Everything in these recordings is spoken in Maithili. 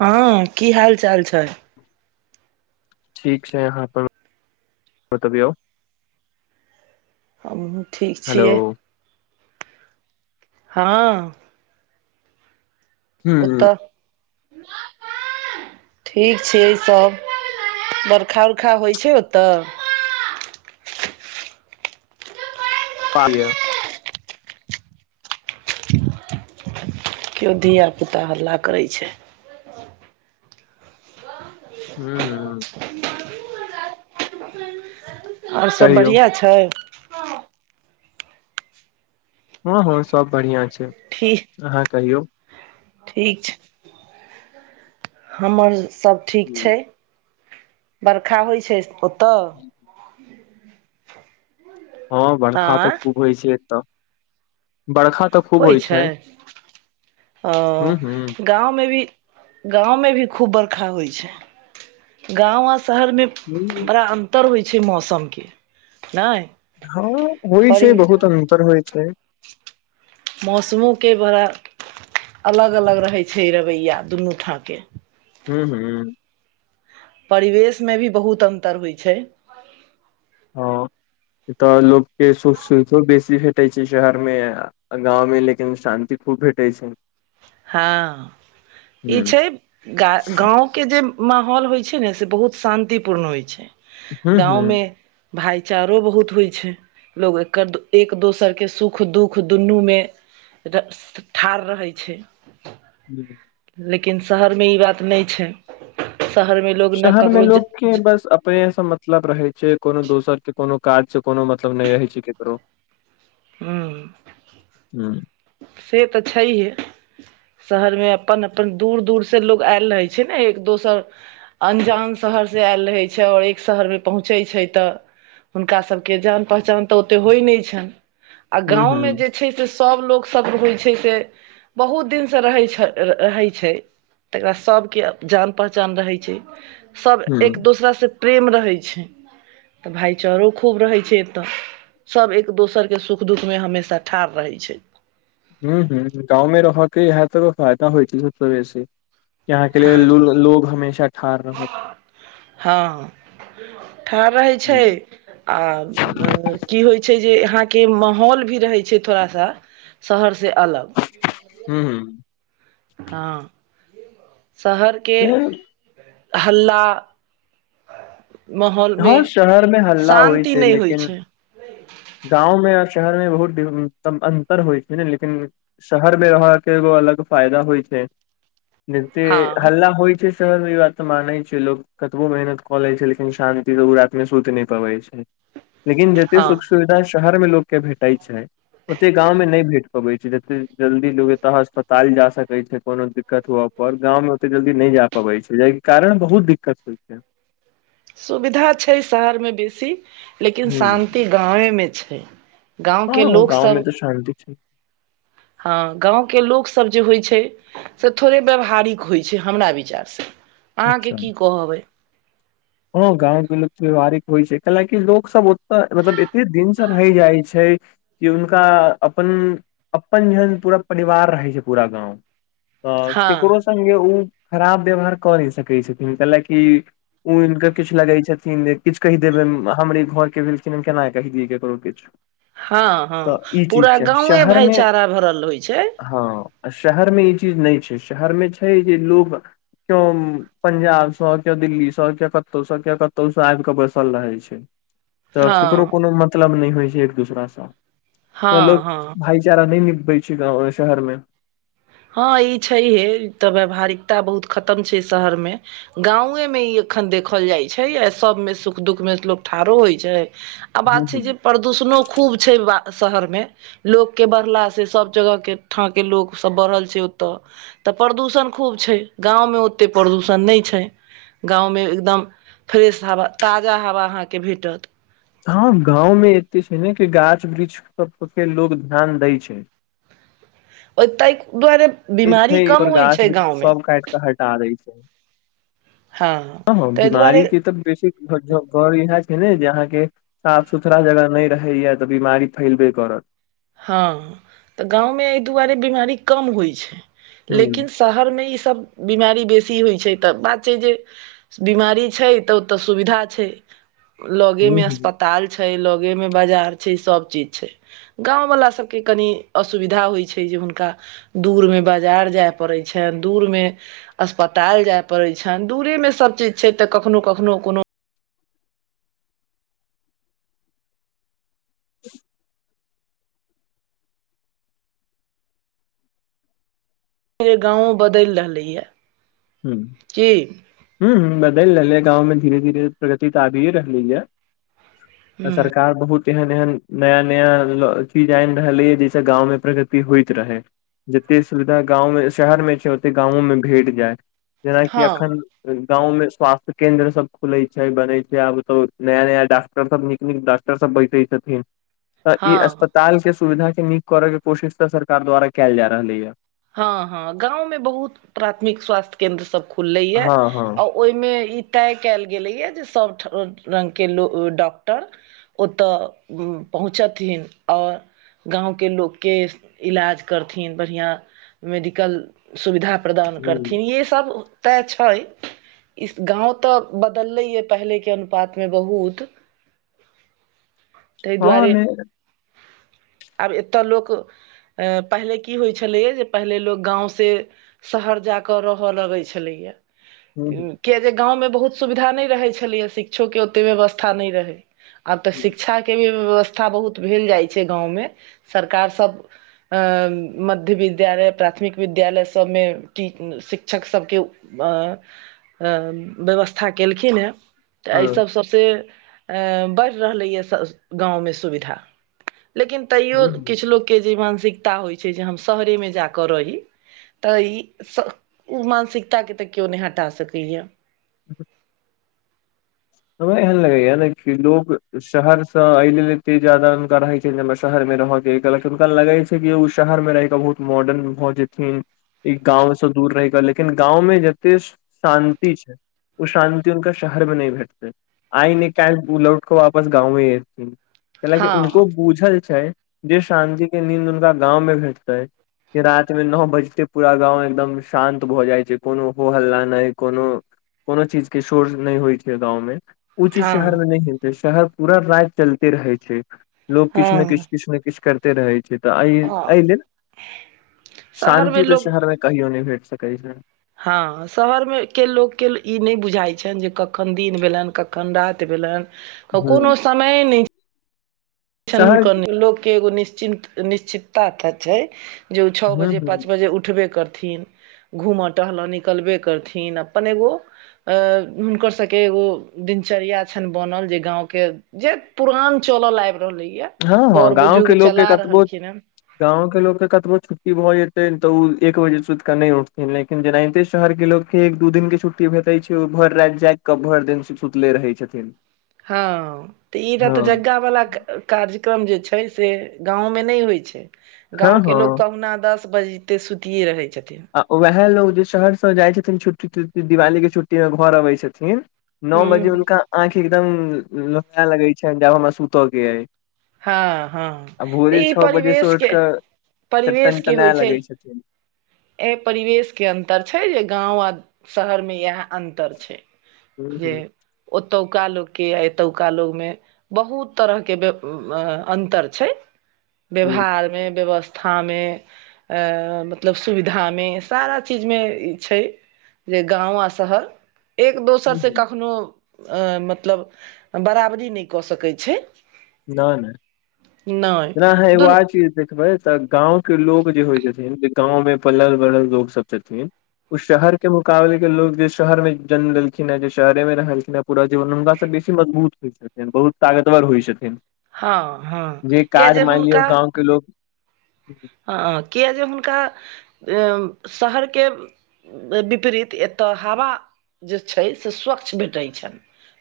हँ की हाल चाल छै? ठीक छै अहाँ अपन बतबियौ। हमहुँ ठीक हेलो छियै। हँ। ह ह ओतऽ [inaudible] ठीक छै सब बरखा उरखा होइ छै ओतऽ। [unintelligible] किओ धियापुता हल्ला करै छै। हुं हुं। आर सब कहियौ बढ़िआँ छै। हँ हँ सब बढ़िआँ छै। ठीक। अहाँ कहियौ? ठीक छै। हमर सब ठीक हम्म। छै बरखा होइ छै ओतऽ। हँ बरखा तऽ आँय खूब होइ छै एतऽ। बरखा तऽ खूब होइ छै ओ। ह ह गाँवमे भी गाँवमे भी खूब बरखा होइ छै गाँव आ शहरमे बड़ा अन्तर होइ छै मौसमके, नहि। हँ होइ छै परि बहुत अन्तर होइ छै। मौसमोके बड़ा अलग अलग रहैत छै रवैया दुनू ठाँ के। हू हू। परिवेशमे भी बहुत अन्तर होइ छै। हँ ए तऽ लोकके सुख सुविधो बेसी भेटैय छै शहर मे। गाँवमे लेकिन शान्ति खूब भेटैय छै। हँ ह ई छै ग गाँव के जे माहौल होइ छै ने से बहुत शान्ति पूर्ण होइ छै गाँव ह मे भाइचारो बहुत होइत छै। लोक एकर एक दोसरके सुख दुःख दुनूमे र ठाढ़ रहै छै। [unintelligible] लेकिन शहर मे ई बात नहि छै शहर मे लोग ने शहर मे ककरो ज लोक के ज बस अपनेस मतलब रहे छै कोनो दोसर के कोनो काज के कोनो मतलब नहि रहे छै केकरो। हु ह से तऽ छैहे। शहरमे अपन अपन दूर दूरसे लोक आयल रहै छै ने एक दोसर अन्जान शहरसे आयल रहै छै और एक शहरमे पहुँचै छै तऽ हुनका सभके जान पहचान तऽ ओते होइ नहि छनि। आ ह ह गाँवमे जे छै से सभ लोकसभ होइ छै से बहुत दिन से रहै छै र रहै छै। तकरा सबके जान पहचान रहय छैय, सब ह एक दोसरा से प्रेम रहै छैय त भाईचारो खूब रहय छैय एतऽ सब एक दोसर के सुख दुःखमे हमेशा ठाढ़ रहय छैय। हु -हु गाँवमे रहऽ के इएह त फायदा होइ छैय सबसे बेसी। अहाँके ल हँ लेल लोग हमेशा ठाढ़ रहत। हँ ठाढ़ रहैय छैय आ की होइ छैय जे अहाँके माहौल भी रहैय छैय थोड़ा सा शहर से अलग। हू। हँ। शहरके हल्ला माहौल मे हँ शहरमे हल्ला होइ शान्ति छैय नहि होइ लेकिन छै गाँवमे आ शहरमे बहुत अन्तर होइ छैय ने लेकिन शहरमे रहऽके एगो अलग फायदा होइ छैय। नहिते हँ हल्ला होइ छैय शहरमे इ बात त मानय छैय लोक कतबो मेहनत कऽ लय छैय लेकिन [unintelligible] सुति नय पबय छैय, लेकिन जेते हँ सुख सुविधा शहरमे लोकके भेटैय छैय ओते गाममे नहि भेट पबय छैय जते जल्दी लोग एतय हस्पताल जा सकय छैय कोनो दिक्कत हुअ पर गाँंवमे ओते जल्दी नय जा पबैय छैय यही कारण बहुत दिक्कत होइ छैय। सुविधा छैय शहरमे बेसी लेकिन ह शान्ति गावेमे छैय। गाँवके हँ गाँव में लोकसब तऽ शान्ति छै हाँ गाँवके लोकसब जे होइ छैय से थोड़े व्यवहारिक होइ छैय हमरा विचार से, अहाँके की कहब अइ। हाँ गाँंवके लोक व्यावहारिक होइ छैय [unintelligible] की लोक सब ओते मतलब एते दिन से रहय जाइ छैय कि हुनका अपन-अपन जेहन पूरा परिवार रहय छैय पूरा गाँव। तऽ हँ ककरो संगे उ खराब व्यवहार कऽ नय सकै छथिन तेंलकि उ हुनकर किछ लगैय छथिन किछ कहि देबिन हमरे घरके भेलखिन हम केना कहि दियै ककरो किछ। हाँ -हांँ पूरा गांवे भाईचारा भरल होइ छैय। हाँ आ शहरमे इ चीज नय छैय, शहरमे छैय जे लोक क्यों पजाब सऽ क्यों दिल्ली सऽ तए क्यो कतौ स, क्यो कतो स आबि कऽ बैसल रहय छैय त केकरो हँ कोनो मत लब नय होइ छैय एक दोसराँ सऽ मतलब हँ लोग हँ भाईचारा नय निभबैय छैय गाँव अ शहरमे। हाँ ई छैहे त व्यावहारिकता बहुत खतम छैय शहरमे। गाँवेंमे इ एखन देखल जाइ छैय या सबमे सुख दुःखमे लोक ठाड़ो होइ छैय आ हूँ बात हूँ छैय जे प्रदूषणो खूब छैय बा शहरमे। लोकके बढ़ला से सब जगहके ठाँ के लोक तब बढ़ल छैय ओतय त प्रदूषण खूब छैय गावंमे ओतेक प्रदूषण नय छैय। गाँवमे एकदम फ्रेश हवा ताजा हवा अहाँके भेटत। हाँ गाँंव में एते छैय ने कि गाछ वृक्ष पर ओते लोक ध्यान दैय छैय। ओ तय दुआरे बीमारी छै कम पर होइ गाछ छैय वृक्ष गाँवमे। सब काट हटा दैय छैय, हँ हांँ- हांँ ताहि दुआरे बीमारी के त बेसी [unintelligible] इहे छैय ने जे अहाँके साफ सुथड़ा जगह ने रहैया तऽ बिमारी फैलबे करत। हाँ तऽ गाँवमे ऐय दुआरे बीमारी कम होइ छैय हूँ लेकिन शहरमे इ सब बीमारी बेसी होइ छैय त बात छैय जे बीमारी छैय तऽ ओतऽ सुविधा छैय। लगे हूँ में हूँ अस्पताल छैय, लगे में बाजार छैय, सब चीज छैय। गांव वला सबके कनि असुविधा होए छै जे हुनका दूरमे बाजार जाय पड़ै छैन दूरमे अस्पताल जाय पड़े छैन, दूरे में सब चीज छै त कखनो- कखनो कोनो [inaudible] [unintelligible] गांवों बदैल रहलै यैं। हम्म। ‌हम्म-हम्म बदैल रहलैय गाँव में धीरे धीरे प्रगति तऽ आबिये रहले य, हूँ आ सर -कार बहुत एहन- एहन नया -नया ल चीज आनि रहलैय, जै स गाँव मे प्रगति होइत रहै। जते सुविधा गाँवों में शहरमे छै, ओते गाँवों मे भेट जाय। जेनाकि हँ एखन गाँवमें स्वास्थ्य केन्द्र सब खुलैत छै, बनै छै, आब तऽ नया- नया डाक् -टर सब-सब नीक- नीक डाक्टर सब बैठै छथिन। त ई हँ अस्पताल के सुविधा के नीक करय के कोशिश त सरकार द्वारा कैल जा रहलैय। हाँ- हाँ गांव में बहुत प्राथमिक स्वास्थ्य केंन्द्र सब खुललै यैं, हँ हँ अओ ओएमे ई तय कैल गेलैय, जे सब ठ रगं के लो डॉक्टर ओतऽ पहुँचथिन और गाँवके लोकके इलाज करथिन बढ़ियाँ मेडिकल सुविधा प्रदान ह करथिन, ये सब ओतैं छैय। इस गाँव तऽ बदलैया पहलेके अनुपातमे बहुत तय हँ दुआरे मे आब एतऽ लोक ए पहिले की हो छलै जे पहिले लोक गाँव से शहर जाकऽ रहऽ लगै छलैया ह किया जे गाँवमे बहुत सुविधा नहि रहै छलैए, शिक्षोके ओते व्यवस्था नहि रहै। आब त शिक्षा के भी व्यवस् -था बहुत भेल जाइ छै गाँव में, सरकार सब अँ मध्य वि द्यालय, प्राथमिक विद्यालय, सबमे शिक्षक सबके अँ अ व्यवस्था केलखिन हेँ तऽ एहि ह सब स से ए बढ़ रहलैय गाँवमे सुविधा लेकिन तैयो ह ह किछ लोग के जे मानसिकता होइ छै जे, हम शहरे में जाकऽ रहि, तऽ ई उ मानसिकता के तऽ केओ नहि हटा सकैया। उहूं हमरा एहन लगै या ने कि लोग, शहर स अइ लेल एते ज्यादा हुनका रहै के हमरा शहर मे रह के कयलाकि हुनका लगे छै कि, उ शहर मे रहिक बहुत मॉडर्न भऽ जेथिन। ई गाँंव से दूर रहि क, लेकिन गाँंव में जते शान्ति छै उ शान्ति हुनका शहर में नहि भेट आइ ने काल्हि उ लौट कऽ वापस गाँवे एथिन ऐ ला कि उनको हँ बूझल छै जे शान्ति के नींद हुनका गाँंव मे भेटतै। की राति मे नौ बजते पूरा गाँंव एकदम शान्त भऽ जाइ छै, कोनो हो हल्ला नहि कोनो कोनो चीज के शोरज नहि होइ छैल गाँव मे, उ चीज शहर हँ मे नहि हेतै, शहर पूरा राति चलते रहै छै। लोक किछु ने हँ किछु, किछु ने किछु करिते रहै छै। तऽ अय हँ एहि लेल, शहरमे शान्ति तऽ लोक शहर मे कहियो नहि भेट सकै छै। हँ शहरमे के लोकके ई नहि बुझाइ छनि, जे कखन दिन भेलनि कख खन राति भेलनि, ह कोनो समये नहि छन शहर हुनको लोक के एगो निश्चिन्त निश्चिन्ता त छै। जे ओ छओ ह बजे ह पाँच बजे उठबे करथिन। घूमय टहलय निकलबे करथिन अपन एगो अ हुनकर सबके एगो दिनचर्या छनि बनल जे गाँंवके जे पुरान चलल आयब रहले ये। हँ हँ गाँंव के लोकके कतबो हन गाँंव के लोग त कतबो छुट्टी भऽ जेतेै तऽ उ एक बजे से सुतिकऽ नइ उठथिन लेकिन जेनाहिते शहर के लोग कि एक दू दिन के छुट्टी भेटैत छै वो भर रायत जाग क भरि दिन सुतले रहै छथिन। हँ तऽ ई त तऽ हँ रतजगावला के कार्यक्रम जे छै से गाँंव में नहि होइ छै हँ गाँंव के हँ लोग कहुना दस दस बजते सुतिेये रहै छथिन। आ वैह लोग जे शहर से जाइ छथिन छुट्टी तुट्टी दिवाली के छुट्टी मे घर अबै छथिन। नओ बजे हूँ हुनका आँखि एकदम लोके लगैत छनि जे आब हमरा सुतय के अइ। हँ हँ आ तऽ भोरे ई छओ बजे से उठि परिवेशके कऽ त परिवेश के होइ टनटनाय छै? लगै छथिन एहि परिवेश के अन्तर छै, जे गाँव आ शहरमे इएह अंतर छै, हूं जे हूं ओतौका लोग के य एतौका लोग मे बहुत तरह के अन्तर छै हूं व्यवहारमे व्यवस्था था में अ मतलब सुविधा मे सारा चीज मे ई छै। जे गाँव आ शहर एक दोसरसँ कखनोहु मतलब बराबरी नहि कऽ सकै छै। नहि [unintelligible] नहि नहि जे ह एगो दुन आर चीज देखबै। तऽ गाँव के लोक जे होइ छथिन जे गाँंव मे पलल बढ़ल लोक सब छथिन। ओ शहर के मुकाबले के लोग जे शहर मे जन्म लेलखिन हे जे शहरे में रहलखिन हे। पूरा जीवन हुनकासँ बेसी मजबूत होइ छथिन, बहुत तागतवर होइ छथिन। हँ हँ जे किया काज माइन लियौ गाँव के लोक हँँ किए जे हुनका अम शहरके विपरीत एतय हवा जे छै, से स्वच्छ भेटै छै।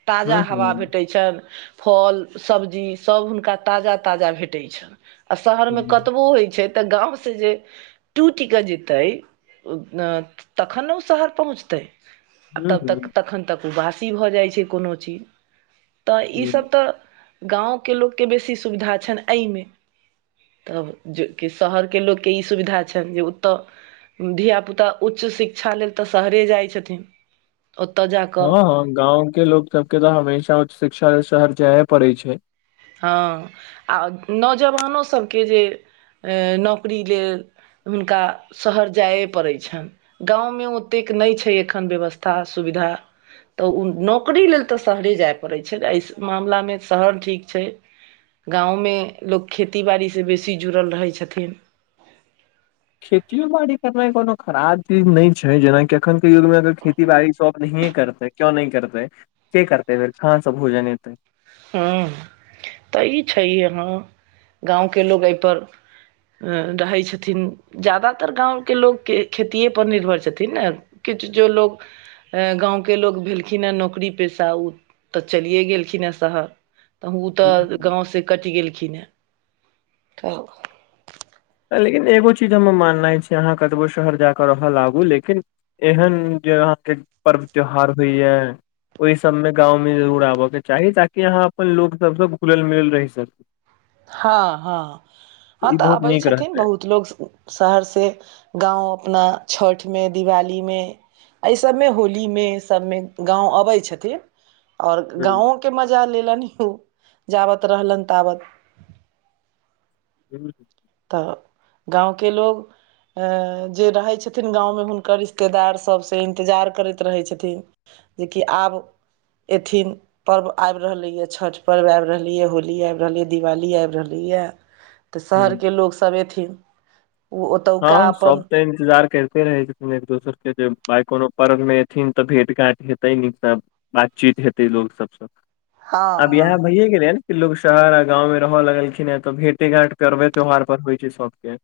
ताजा हम्म हवा हम्म भेटै छन फल सब्जी सभ हुनका ताजा ताजा भेटै छनि आ शहरमे हम्म कतबो होइत छै? तऽ गावसँ जे टू टिकट जेतै तखन ने ओ शहर पहुँचतै? आ तब तक हम्म तखन तक बासी भऽ जाइ छै कोनो चीज? तऽ हम्म। ईसभ तऽ गाँवके लोकके बेसी सुविधा छनि एहिमे, तब जे कि शहरके लोककेँ ई सुविधा छेन। जे उ त धियापुता उच्च शिक्षा लेल तऽ शहरे जाइत छथिन? ओतऽ जा कऽ हां हां गाँंव के लोग सबके तऽ हमेशा उच्च शिक्षा शहर जाये पड़े छै! हँ आ नौजवानो सभके जे नौकरी लेल। हुनका शहर जाइए पड़ै छैन। गाँवमे ओतेक नहि छै एखन व्यवस्था सुविधा तऽ ओ नौकरी लेल तऽ शहरे जाय पड़ैत छै एहि मामलामे शहर ठीक गाँवमे लोक खेती बाड़ीसँ बेसी जुड़ल रहै छथिन! खेतियो बाड़ी करनाइ कोनो खराब चीज नहि छै जेनाकि अखनके युगमे अगर खेती बाड़ी सभ नहिए करतै। क्यो नहि करतेै के करतै फेर कहानस भोजन हतै। हँ तऽ ई छै याँ गाँवके लोकोग एहिपर रहेत छथिन जादातर गाँवके लोकके खेतिएपर निर्भर छथिन न। किछु जो लोग गाँंव के लोग भेलखिन हे नौकरी पसा उ तऽ चलिये गेलखिन हे। शहर तऽ उ तऽ हम्म। गाँ से कटि गेलखिन हेँ तऽ। लेकिन एगो चीज हम माननाइ छी अहाँ कतबो शहर जा कऽ रहल आगू लेकिन एहन जे अहाँके पर्व त्यौहार होइए। ओहि सबमें गाँवमें जरूर आबय के चाही ताकि यहाँ अपन लोको सबसँ घुलल मिलल रहि सकी। हँ-हँ-हँ ई तऽ बहुत अबै नीक छथिन रहतै बहुत लोग स शहरसँ गाँव अपना छठिमे दिवालीमे। एहि सभमे होलीमे सभमे गाँव अबैत छथिन। ओर हुँ, गाँो के मजा लेलनि ह ओ जाबत रहलनि ताबत ह [unintelligible] तऽ गाँवके लोक अ जे रहै छथिन गाँवमे हुनकर रिश्तेदार सभ सँ इन्तजार करैत रहै छथिन। जेकि आब अथिन। पर्व आबि रहलैए छठि पर्व आबि रहलैए, होली आबि रहलैए, दिवाली आबि रहलैए। तऽ हुँ, शहरके लोक सभ अयथिन। ओ ओतुका हँ अपन सब तऽ इन्तजार करते रहे। एक दोसर के जेाय कोनो पर्व मे एथिन तऽ भेट घाट हेतै नीक सब। बातचीत हेतै लोकोग सबसँ हँ अब हँ यहाँ भैए गेले। लोग शहर आ गाँंवं रहय लगलखिन हे तऽ भेटे घाट करवे त्यौहार पर होइ छै सबके।